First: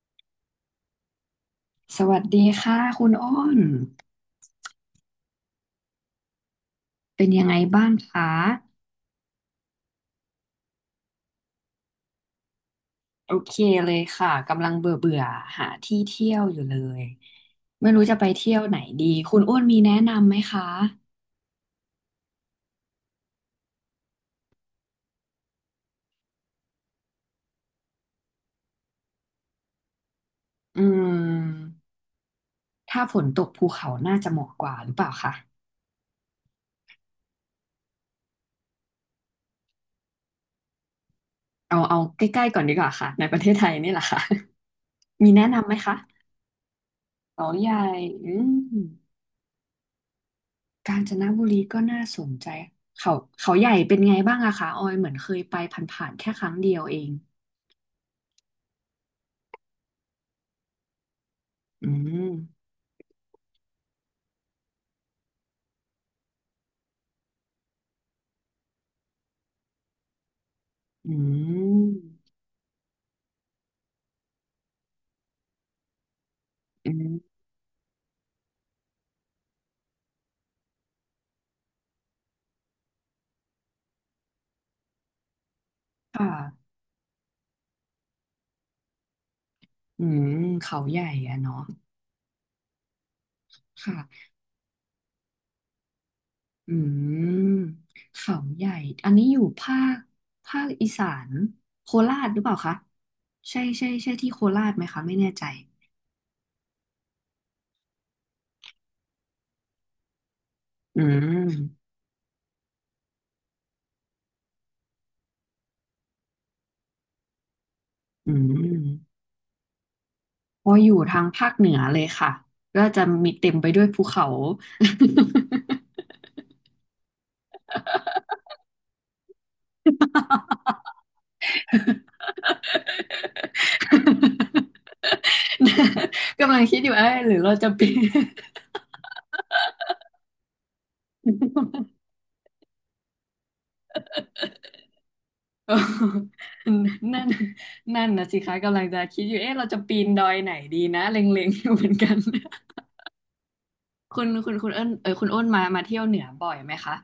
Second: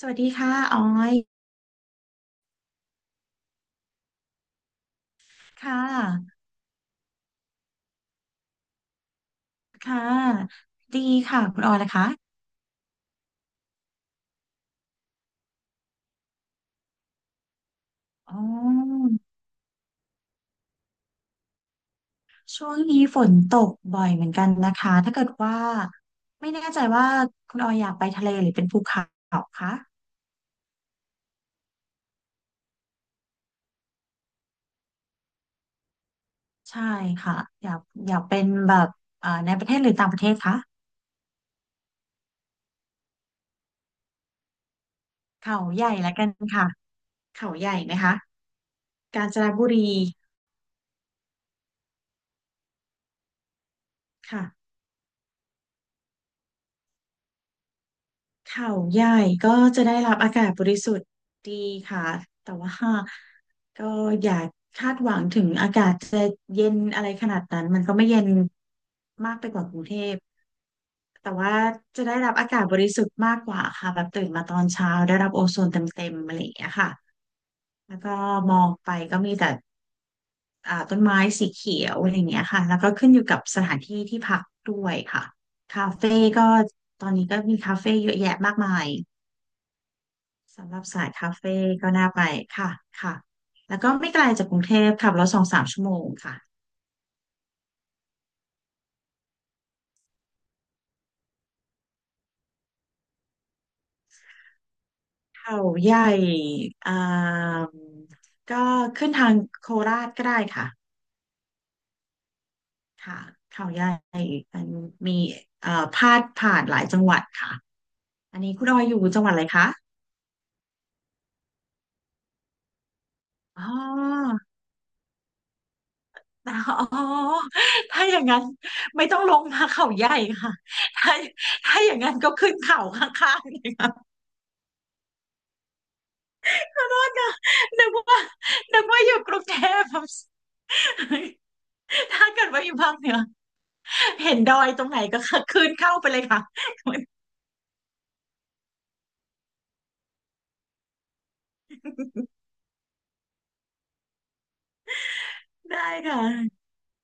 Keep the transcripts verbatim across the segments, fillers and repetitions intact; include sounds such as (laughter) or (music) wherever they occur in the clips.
สวัสดีค่ะออยสวัสดีค่ะคุณอ้นค่ะเป็นยังไงบ้างคะค่ะดีค่ะ คุณออยนะคะโอเคเลยค่ะกำลังเบื่อเบื่อหาที่เที่ยวอยู่เลยไม่รู้จะไปอ๋อเที่ยวไหนดีคุณอ้นมีแนะนำไหมคะช่วงนี้ฝนตกบ่อยเหมือนกันนะคะ ถ้าเกิดว่าไม่แน่ใจว่าคุณออยอยากไปทะเลหรือเป็นภูเขาคะอืมถ้าฝนตกภูเขาน่าจะเหมาะกว่าหรือเปล่าคะใช่ค่ะ อยากอยากเป็นแบบเอ่อในประเทศหรือต่างประเทศคะเอาเอาใกล้ๆก่อนดีกว่าค่ะในประเทศไทยนี่แหละค่ะ (laughs) มีแนะเขานำไหมใหญ่คะละกันค่ะเขาเขาใหใหญ่ญ่ไหมคะอืมกาญจนบุรีกาญจนบุรีก็น่าสนใจเขาเขาใหญ่เป็นไงบ้างค่ะ อะคะออยเหมือนเคยไปผ่านๆแค่ครั้งเดียวเองเขาใหญ่ก็จะได้รับอากาศบริสุทธิ์ดีอืค่ะแต่ม ว่าก็อย่าคาดหวังถึงอากาศจะเย็นอะไรขนาดนั้นมันก็ไม่เย็นมากไปกว่ากรุงเทพอืแต่ว่าม จะได้รับอากาศบริสุทธิ์มากกว่าค่ะแบบตื่นมาตอนเช้าได้รับโอโซนเต็มๆอะไรอย่างเงี้ยค่ะอืมแล้วก็มองไปก็มีแต่อ่าต้นไม้สีเขียวอะไรอย่างเงี้ยค่ะแล้วก็ขึ้นอยู่กับสถานที่ที่พักด้วยค่ะ คาเฟ่ค่ะก็ตอนนี้ก็มีคาเฟ่เยอะแยะมากมายอืมสำหเขารับใหญ่สายคาอะเนาะเฟ่ก็น่าไปค่ะค่ะแล้วก็ไม่ไกค่ะลจากกรุงเทพขับรถสองสามชั่วโมงค่ะอืมเขาใหญ่ อันนี้อยู่ภาคภาคอีสานโคราชหรือเปล่าคะ ใช่ใช่ใช่ที่โคราชไหมคะไม่แน่ใจเขาใหญ่อ่ามก็ขึ้นทางโคราชก็ได้ค่ะอืม ค่ะเขาใหญ่มันมีเอ่อพาดผ่านหลายจังหวัดค่ะอือันนี้คุณออยอยู่มจังหวัดอะไรคะพออยู่ทางภาคเหนือเลยค่ะ ก็จะมีเต็มอ๋อ ไปด้วยภูเขา (laughs) อ๋อถ้าอย่างนั้นไม่ต้องลงมาเขาใหญ่ค่ะถ้าถ้าอย่างนั้นก็ขึ้นเขาข้างๆนกำลังคิดอยู่ึเอ้กยหรือเราจะนึปีกว่านึกว่าอยู่กรุงเทพฯ น (laughs) ถ้าเกิดว่าอยู่ภาคเหนือเห็นดอยตรงไหนก็ขึ้เอนอ เข้าไปเลยค่ะ (laughs) นั่นนั่นนะสิคะกำลังจะคิดอยู่เอ๊ะเราจะปีนดอยไหนดีนะเล็งๆอยู่เหมือนกัน (laughs) คุณคุณคุณเอิ้นเออคุณอ้นมา (laughs) มาได้เที่ยวคเหนือบ่อย่ะ ไหมคะ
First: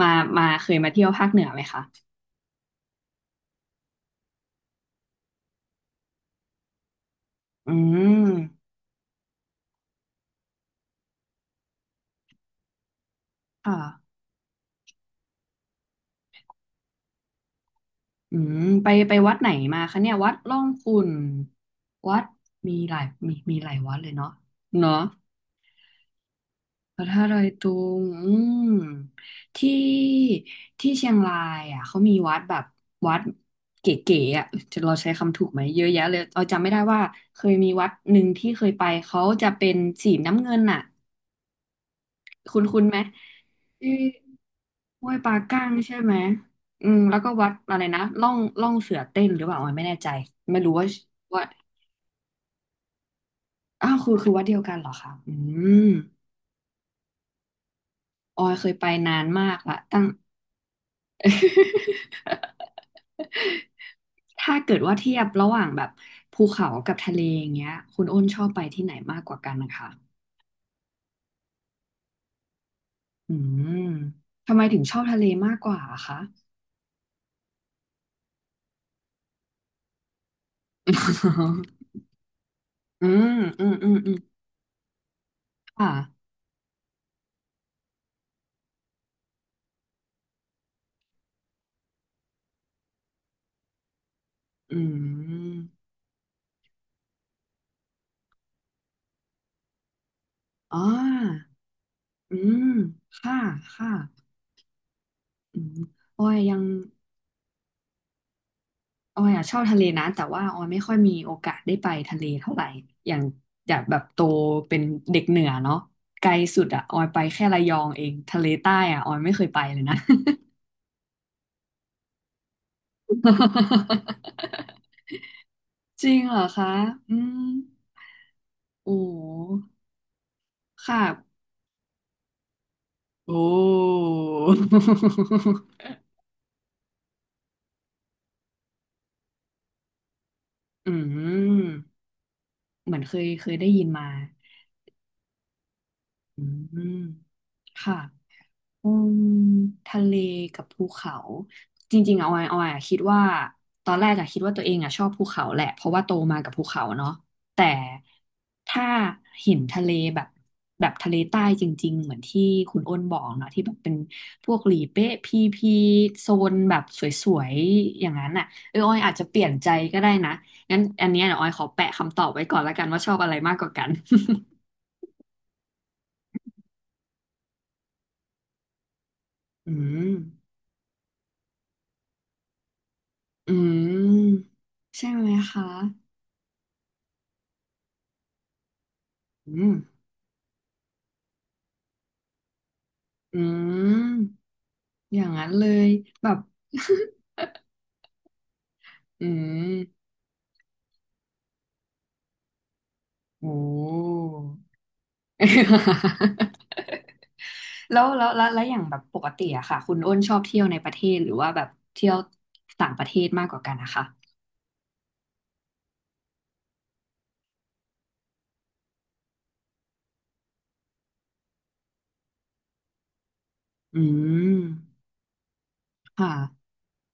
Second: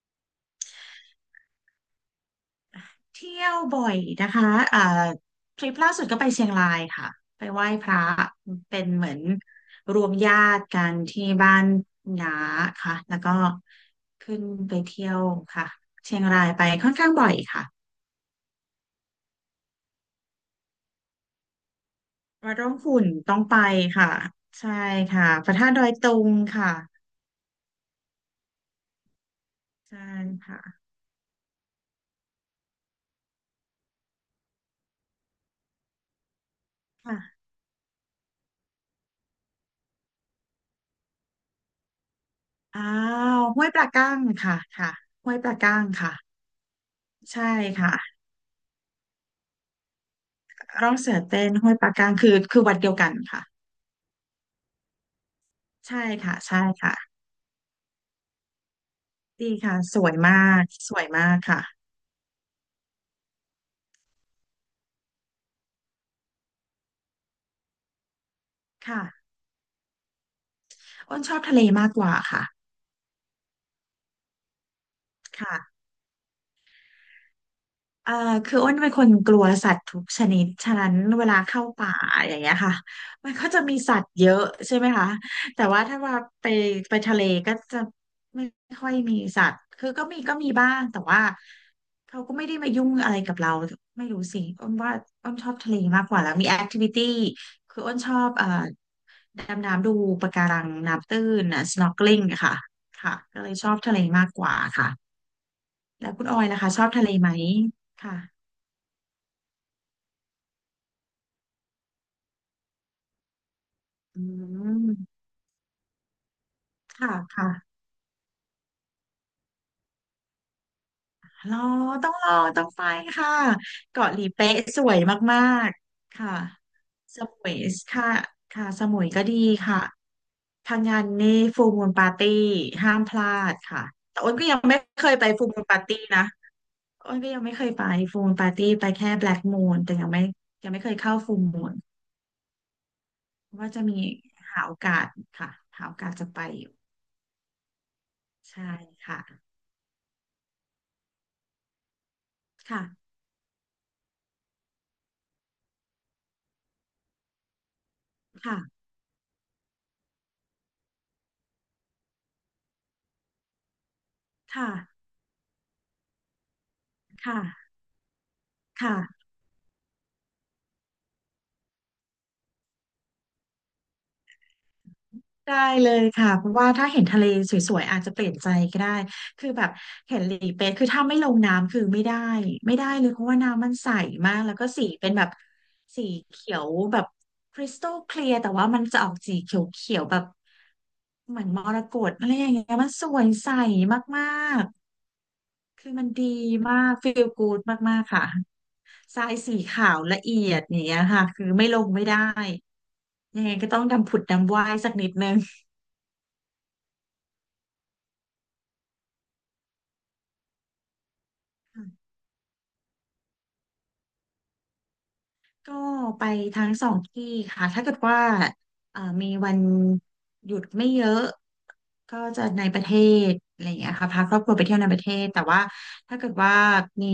มามาเคยมาเที่ยวภาคเหนือไหมคะเที่ยวบ่อยนะคะเอ่อทริปล่าสุดก็ไปเชียงรายค่ะไปไหว้อืพระมเป็นเหมือนรวมญาติกันที่บ้านน้าค่ะแล้วก็ค่ะขึ้นไปเที่ยวค่ะเชียงรายไปค่อนข้างบ่อยค่ะอืมไปไปวัดไหนมาคะเนี่ยวัดร่องขุ่นวัดวัดร่อมีงหขุ่ลายนต้มีองไปมีหลายวัดเลค่ะยเนาะใช่เนาะ ค่ะพระธาตุดอยตุงค่ะพระธาตุดอยตุงอืมที่ใช่ค่ะที่เชียงรายอ่ะเขามีวัดแบบวัดเก๋ๆอ่ะจะเราใช้คำถูกไหมเยอะแยะเลยเราจำไม่ได้ว่าเคค่ะยมีวัดหนึ่งที่เคยไปเขาจะเป็นสีน้ำเงินอ่ะคุณคุอ้าณไหมวห้วยปลาที่กั้งค่ะค่ะห้วยปห้ลาวยปลาก้างกั้งใช่ไหค่ะมอืมแล้วก็ใช่วัดอะไรค่ะนะล่องล่องเสือเต้นหรือเปล่าออยไม่แน่ใจไม่รู้ว่าร่องเสือว่าเต้นห้วยปลากั้งคือคือวัดเดียวกันค่ะ อ้าวคือคือวัดเดียวกันเหรอคะอืมใช่ค่ะใช่ค่ะออยเคยไปนานมาดีกละค่ะสตั้ง วยมากสวยมากค่ะ (laughs) ถ้าเกิดว่าเทียบระหว่างแบบภูเขากับทะเลอย่างเงี้ยคุณอ้นชอบไปที่ไหนมากค่ะกว่ากันนะคะอ้นชอบทะเลมากกว่าค่ะอืมทำไมถึงชอบทะเลมากกค่ะ ว่าอะคะ เอ่อคืออ้นเป็นคนกลัวสัตว์ทุกชนิดฉะนั้นเวลาเข้าป่า (laughs) อย่างเงี้ยค่ะอืมัมนก็จะอืมมีอืมสัตอืว์มเยอะใช่ไหมคะแต่ว่าค่ะถ้าว่าไปไปทะเลก็จะไม่ค่อยมีสัตว์คือก็มีก็มีบ้างแต่ว่าเขาก็ไม่ได้มายุ่งอะไรกับเราไม่รู้สิอ้นอืว่าอ้นชอบมทะเลมากกว่าแล้วมีแอคทิวิตี้คืออ้นชอบเอ่อดำน้ำดูปะการังอ๋น้ำตื้นอนะ snorkeling อือะค่ะมค่ะค่ะก็เลยชอบค่ะทะเลมากกว่าค่ะแล้วอคุอณอยอยยัล่ะงคะชอบทะเลไหมค่ะ ออยอ่ะชอบทะเลนะแต่ว่าออยไม่ค่อยมีโอกาสได้ไปทะเลเท่าไหร่อย่างจากแบบโตอืเป็นมเด็กเหนือเนาะไกลสุดอ่ะออยค่ะไปแค่ค่ะระยองเองทะเลใต้อ่ะออยไม่เคยไปเลยนะ รอต้องรอต้องไปค่ะเกาะหลีเป๊ะสว (laughs) ยมากจริๆงค่ะเหรอคะ อืสมมุยค่ะค่ะสโอ้มุยก็ดีค่ะพังงาค่ะนนี่ฟูลมูนปาร์ตี้ห้ามพลาโอ้ ดค่ะแต่อ้นก็ยังไม่เคยไปฟูลมูนปาร์ (laughs) ตี้นะอ้นก็ยังไม่เคยไปฟูลมูนปาร์ตี้ไปแค่แบล็กมูนแต่ยังไม่ยังไม่เคยอืเข้าฟูลมูนม เหมือนเคยเคยว่าได้จะยินมีมา หาโอกาสค่ะหาโอกาสจะไปอือยู่มค่ะ ใช่อืค่ะมทะเลกับภูเขาจริงๆเอาไว้เอาไว้อะคิดค่ะว่าตอนแรกอะคิดว่าตัวเองอะชอบภูเขาแหละเพราะว่าโตมากับภูเขาเนาะแต่ค่ะถ้าเห็นทะเลแบบแบบทะเลใต้จริงๆเหมือนที่คุณอ้นบอกเนาะที่แบบเป็นพวกค่ะหลีเป๊ะพีพีโซนแบบสวยค่ะๆอย่างนั้นอะเออออยอาจจะค่ะ เปลี่ยนใจก็ได้นะงั้นอันเนี้ยเดี๋ยวออยขอแปะคำตอบไว้ก่อนละกันว่าชอบอะไรมากกว่ากัน (laughs) ได้เลยค่ะเพราะว่าถ้าเห็นทะเลสวยๆอาจจะเปลี่ยนใจก็ได้คือแบบอืมเห็นหลีเป๊ะคือถ้าไม่ลงน้ำคือไม่ได้ไม่ได้เลยเพราะว่าอืน้ำมันใสมากมแล้วก็สีใช่เป็นแบไหบมคะ สีเขียวแบบคริสตัลเคลียร์แต่ว่ามันจะออกสีเขอืมียวๆแบบเหมือนมรกตอะไรอย่างเงี้ยมันสวยอืใสมามกอย่างนั้นเลๆคืยอมันดีแบบ มากฟีล (laughs) กูดมากๆค่ะทอืรายสีขาวมละเอียดอย่างเนี้ยค่ะคือไม่ลงไม่ได้ยังโอ้ ไงก็ต้องดำผุดดำว่ายสักนิดนึง (laughs) แล้วแล้วแล้วแล้วอย่างแบบปกติอะค่ะคุณอ้นชอบเที่ยวในประเทศหรือว่าแบบเที่ยวต่างประเทศมากกว่ากันนะคะก็ไปทั้งสองที่ค่ะถ้าเกิดว่าเอ่อมีวันหยุดไม่เยอะก็จะในประเทศอะไรอย่างเงี้ยอืค่ะพาครอบครัวมไปเที่ยวในประเทศแต่ว่าถ้าเกิค่ะดว่ามี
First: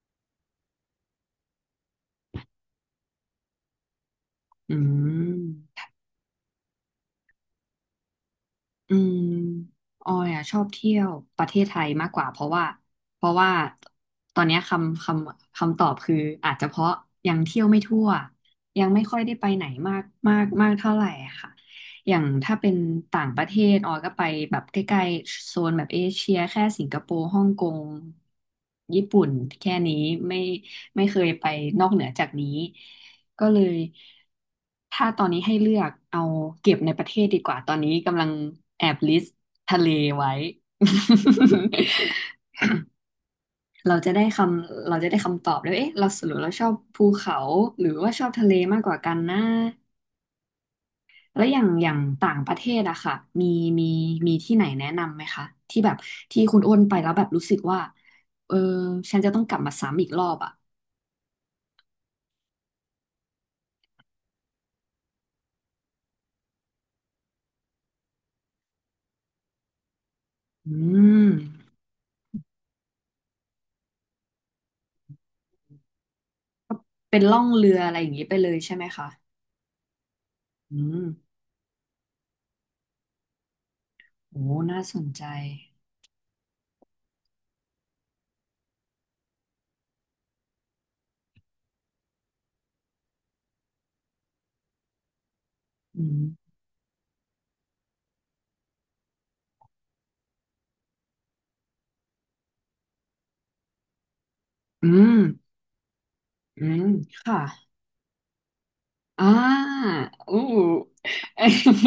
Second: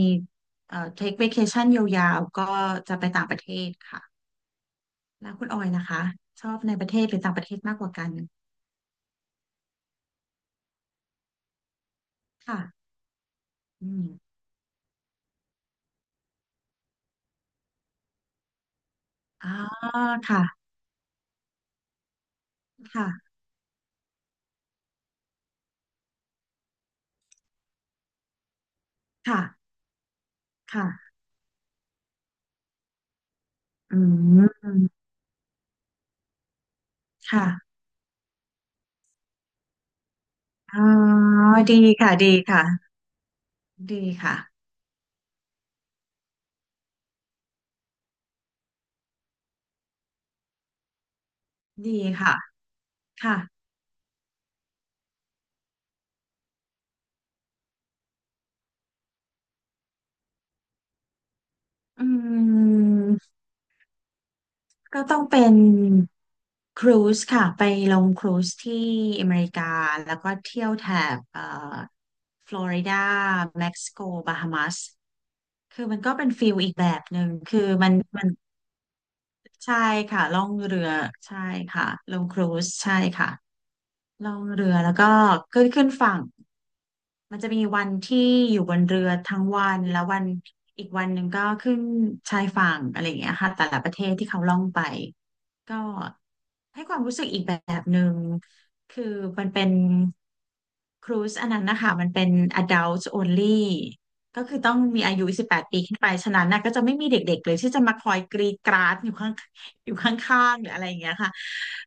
เอ่อ take vacation ยาวๆก็จะไปต่างประเทศค่ะอืแล้วคุณออยนะม คะชอบในประเทศหรือต่างประเทศมากกว่ากันอืมออยอ่ะชอบเที่ยวประเทศไทยมากกว่าเพราะค่ะว่าเพราะว่าอืมตอนเนี้ยคำคำคำตอบคืออาจจะเพราะยังเที่ยวไม่ทั่วยังไม่ค่อยได้ไปอ่าไหนมากมากค่ะมากเท่าไหร่อะค่ะอย่างถ้าเป็นต่างค่ะประเทศออยก็ไปแบบใกล้ๆโซนแบบเอเชียแค่สิงคโปร์ฮ่องกงญี่ปุ่นค่ะแค่นี้ไม่ไม่ค่ะเคยไปนอกเหนือจากนี้ ก็เลยอืมถ้าตอนนี้ให้เลือกเอาเก็บในประเทศดีกว่าตอค่ะนนี้กำลังแอบลิสต์ทะเลไว้ อ๋อดีค่ะดี (laughs) ค่ะเราดีจะได้ค่ะคำเราจะได้คำตอบเลยว่าเอ๊ะเราสรุปเราชอบภูเขาหรือว่าชอบทะเลมากกว่ากันนะแล้วอย่างอย่างดีต่าค่ะงประเทศอะค่ะค่ะ มีมีมีที่ไหนแนะนำไหมคะที่แบบที่คุณอ้วนไปแล้วแบบรู้สึกว่าเออฉันจะต้องกลับมาซ้ำอีกรอบอะอืมก็ต้องเป็นครูซค่ะไปลงครูซที่อเมริกาแล้วก็เที่ยวอืแถบมเอ่อฟลอริดาเม็กซิโกบาฮามัสคือมันก็เป็นฟิลอีกแบบหเป็นนึ่งล่องคือเรือมัอะนไรอย่างมันี้นไปเลยใช่ไหมคะใช่ค่ะล่องอืเรือม ใช่ค่ะลงครูซใช่ค่ะล่อโอ้งเรือน่าแล้วสก็นใจ ขึ้นขึ้นฝั่งมันจะมีวันที่อยู่บนเรือทั้งวันแล้ววันอีกวันหนึ่งก็ขึ้นชายฝั่งอะไรอย่างเงี้ยค่ะแต่ละประเทศที่เขาล่องไป ก็อืมให้ความรู้สึกอีกแบบหนึ่งคือมันเป็นครูซอันนั้นนะคะมันเป็น adult only ก็คือต้องอืมีอามยุ สิบแปดปดปีขึ้นไปฉะนั้นนะอืก็จะมไม่มีเด็ค่ะกๆเลยที่จะมาคอยกรีดกราดอยู่อ่ข้างาอยู่ขอู้ ้างๆหรืออะไรอย่างเงี้ยค่ะ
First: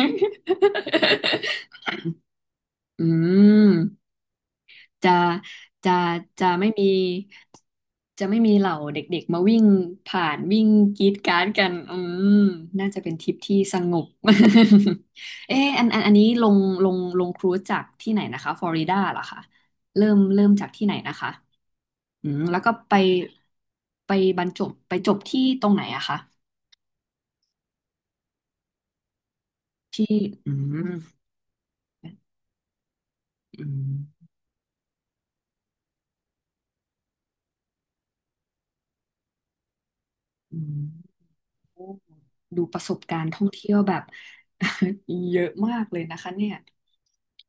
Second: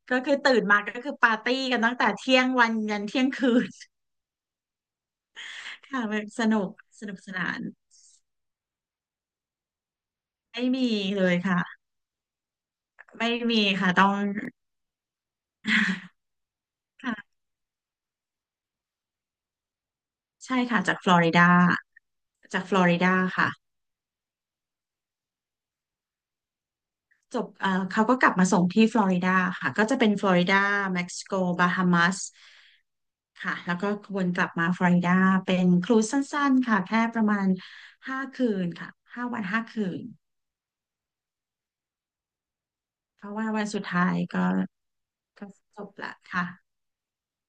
ก็คือตื่นมาก็คือปาร์ตี้กันตั้งแต่เที่ยงวันยั (laughs) นอืเที่ยงคืมนจะจะค่ะมันสจะนุไม่กมี สนุกสนานจะไม่มีเหล่าเด็กๆมาวิ่งผ่านวิ่ไม่งมีกรีดเลกยราร์ดค่ะกันอืมน่าจะเป็นทริไม่ปที่มีสค่ะงบ ต้อง (laughs) เอออันอันอัน (laughs) นี้ลงลงลงค่ะครูซจากที่ไหนนะคะฟลอริดาเหรอคะเริ่มเริ่มใช่จากค่ะที่ไหนจากฟลนะอคะ ริดาอืมแล้วจากก็ฟลอไปริดาค่ะ ไปบรรจบไปจบที่ตรงไหนอะคะจบเอ่อเขาก็กลับมาส่งที่ฟลอริดาค่ะ ก็จะที่เป็นฟลอริอืดามเม็กซิโก บาฮามัสค่ะ อืแล้วก็วมนกลับมาฟลอริดาเป็นครูซสั้นๆค่ะ แค่ประมาณห้าคืนค่ะห้าวันห้าคืน อืมโอ้ดูประสบกาเพรณ์ราะท่อว่างวันเที่ยวสุดแบบ ท้ายก็ (laughs) เยก็อะมาจกบเลยละนะคะค่ะเนี่ย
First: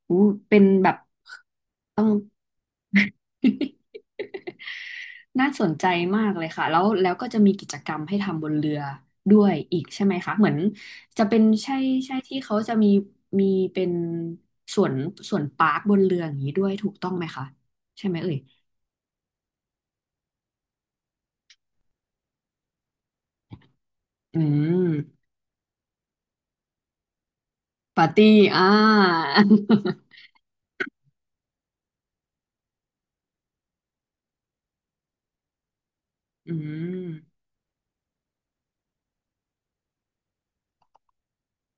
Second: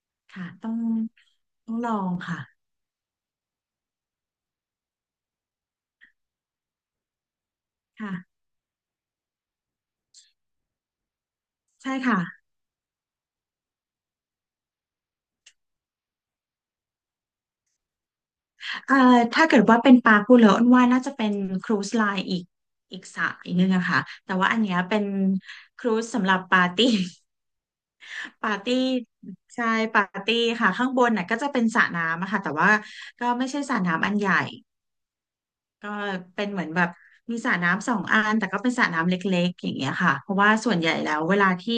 อู้ค่ะเป็นต้องแบบต้องลอต้องง ค่ะ (laughs) น่าสนใจมากเลยค่ะแล้วแล้วก็จะมีกิจกรรมให้ค่ะทำบนเรือด้วยอีกใช่ไหมคะเหมือนจะเป็นใช่ใช่ใช่ค่ะ ที่เขาจะมีมีเป็นสวนสวนปาร์คบนเรืออย่างนี้ด้วยถูกต้องไหมคะใช่ไหมเอ่ยเอ่อถ้าเกิดว่าเป็นปลากุเลออ้นว่าน่าจะเป็นครูซไลน์อีกอีกสายหนึงอะค่ะแต่อืว่าอันเนี้ยเป็นม ครูซสำหรับปาร์ตี้ปาร์ตี้ปาร์อ่าตี้ใช่ปาร์ตี้ค่ะข้างบนน่ะก็จะเป็นสระน้ำอะค่ะแต่ว่าก็ไม่ใช่สระก็เป็นอืเหมือนแบบมมีสระน้ำสองอันแต่ก็เป็นสระน้ำเล็กๆอย่างเงี้ยค่ะเพราะว่าส่วนใหญ่แล้วเวลาที่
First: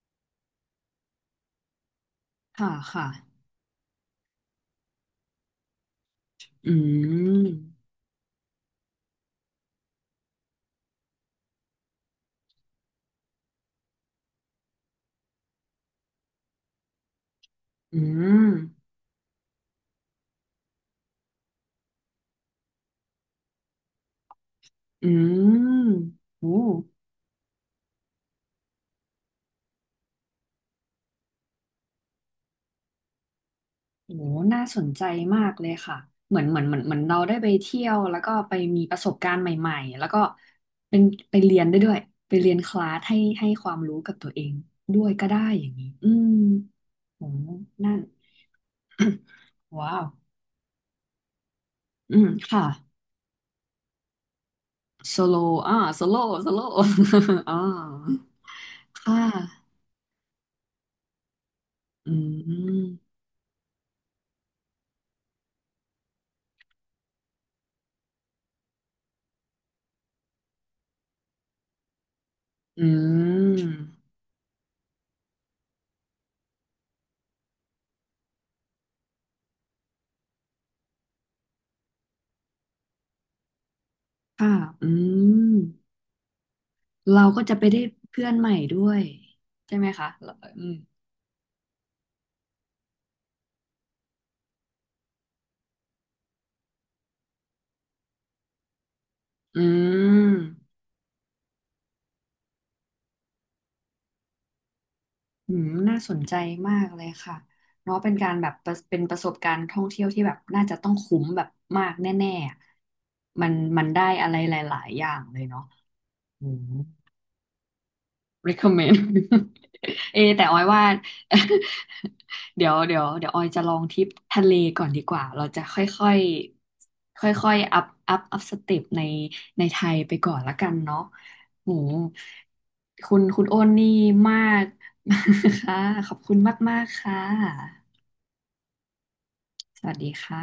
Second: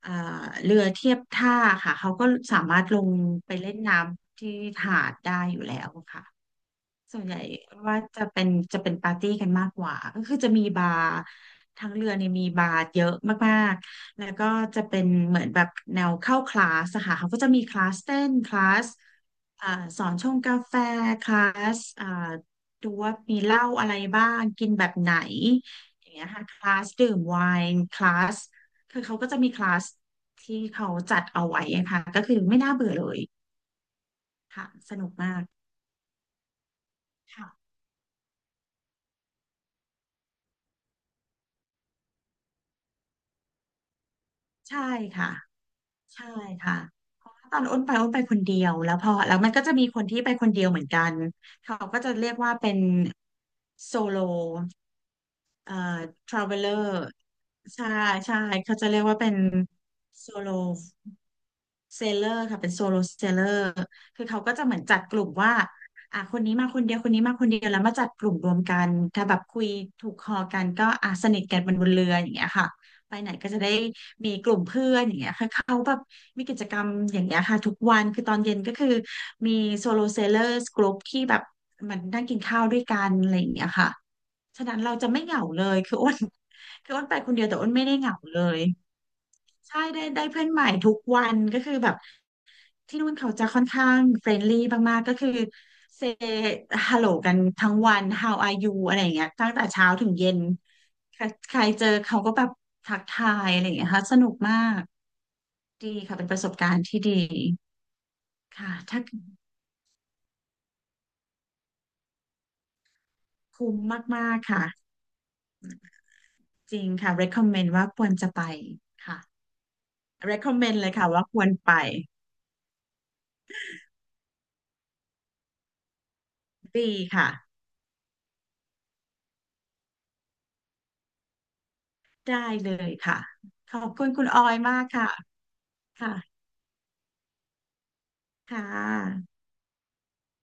เอ่อเรือเทียบท่าค่ะเขาก็สาค่ะ มารถลค่ะ งไปเล่นน้ำที่หาดได้อยู่แล้วค่ะ อืส่วนใหญ่ม ว่าจะเป็นจะเป็นปาร์ตี้กันมากกว่าก็คือจะมีบาร์ทั้งเรือเนี่ยมีบาร์เยอะมากๆแล้วก็จะเป็นเหมือนแบบแนวเข้าคลาสอะค่ะเขาก็จะมีคลาอืสเต้นม คลาสอ่าสอนชงกาแฟคลาสอ่าดูว่ามีเหล้าอะไรบ้างกินแบบอืไหนมอย่างเงี้ยค่ะโอ้คลาสดื่มไวน์คลาสคือเขาก็จะมีคลาสโหน่าค่ะสนสใจนุกมามากกเลยค่ะเหมือนเหมือนเหมือนเหมือนเราได้ไปค่ะเที่ยวแล้วก็ไปมีประสบการณ์ใหม่ๆ แล้วก็เป็นไปเรียนได้ด้วย ไปเรียนคลาสให้ให้ความรู้กับตัวเองใช่ด้วยก็ค่ะได้อย่างนี้ อืใช่มค่ะ โหตอนอ้นไปนั่น อ้นไปคนเดียวแล้วพอแล้วมันก็จะ (coughs) มีว้าคว นที่ไปคนเดียวเหมือนกันเขาก็จะอืม เรียกว่าค่ะเป็นโซโลโซโลเอ่ออ่าโซโลทราโซเวลโล เลอร์ (laughs) อ่าใช่ใช่เขาจะเรียกค่ะ ว่าเป็นโซโลเซอืลเลอร์ค่ะเป็นโซโลม เซลเลอร์คือเขาก็จะเหมือนจัดกลุ่มว่าอ่ะคนนี้มาคนเดียวคนนี้มาคนเดียวแล้วมาจัดกลุ่มรวมกันถ้าแบบคุยถูกคอกันก็อ่ะสนิทกันบนบนเรืออย่างเงี้ยค่ะอืไปไหนก็ม จะได้ งี้ยคือเขาแบบมีกิจกรรมอย่างเงี้ยค่ะทุกวันคือตอนเย็นก็คือมีโซโลเซลเลอร์กลุ่มที่แบบมันนั่งกินข้าวด้วยกันอะไรอย่างเงี้ยค่ะ ค่ะ ฉะนั้นอืเราจะไม่เหงาม เลยคืออ้น (laughs) คืออ้นไปเราคนก็เดียวจะแต่ไปอ้นได้ไม่ได้เหงาเพื่อนเลใหม่ยด้วยใช่ใช่ไหมได้คะได้เราเพื่อนใหอืม่มทุกวันก็คือแบบที่นู่นเขาจะค่อนข้างเฟรนลี่มากๆก็คือเซฮัลโหลกันทั้งวัน ฮาว อาร์ ยู อะไรอย่างเงี้ยตั้งอืแต่เช้าถึงเย็มนใครใครเจอเขาก็แบบทักทายอะไรอย่างเงี้ยค่ะสนุกมากอืม ดีน่าสค่ะนเป็นใจประสบกามารณ์กที่เลยดีค่ะ เนาะเป็นการแบบปค่ะระเป็ถ้านประสบการณ์ท่องเที่ยวที่แบบน่าจะต้องคุ้มแบบมากแน่ๆอะมันคุ้มมันได้อะมาไรกๆหลค่ะายๆอย่างเลยเนาะอืม จริงค่ะ recommend ว่าควรจะไป recommend ค่ะ (laughs) เอแต่ออย recommend ว่า เลยค่ะว่าควรไป (laughs) เดี๋ยวเดี๋ยวเดี๋ยวออยจะลองทริปทะเลก่อนดีกว่าเราจะค่อยค่อยดีค่ค่ะอยค่อยอัพอัพอัพสเต็ปในในไทยไปก่อนละกันเนาะโหได้เลยคุค่ะณคุณโอนขอนี่บคุณคุณมาออยก มากค่ะ (laughs) ค่ะขค่ะอบคุณมากๆค่ะค่ะสวัสดีค่ะ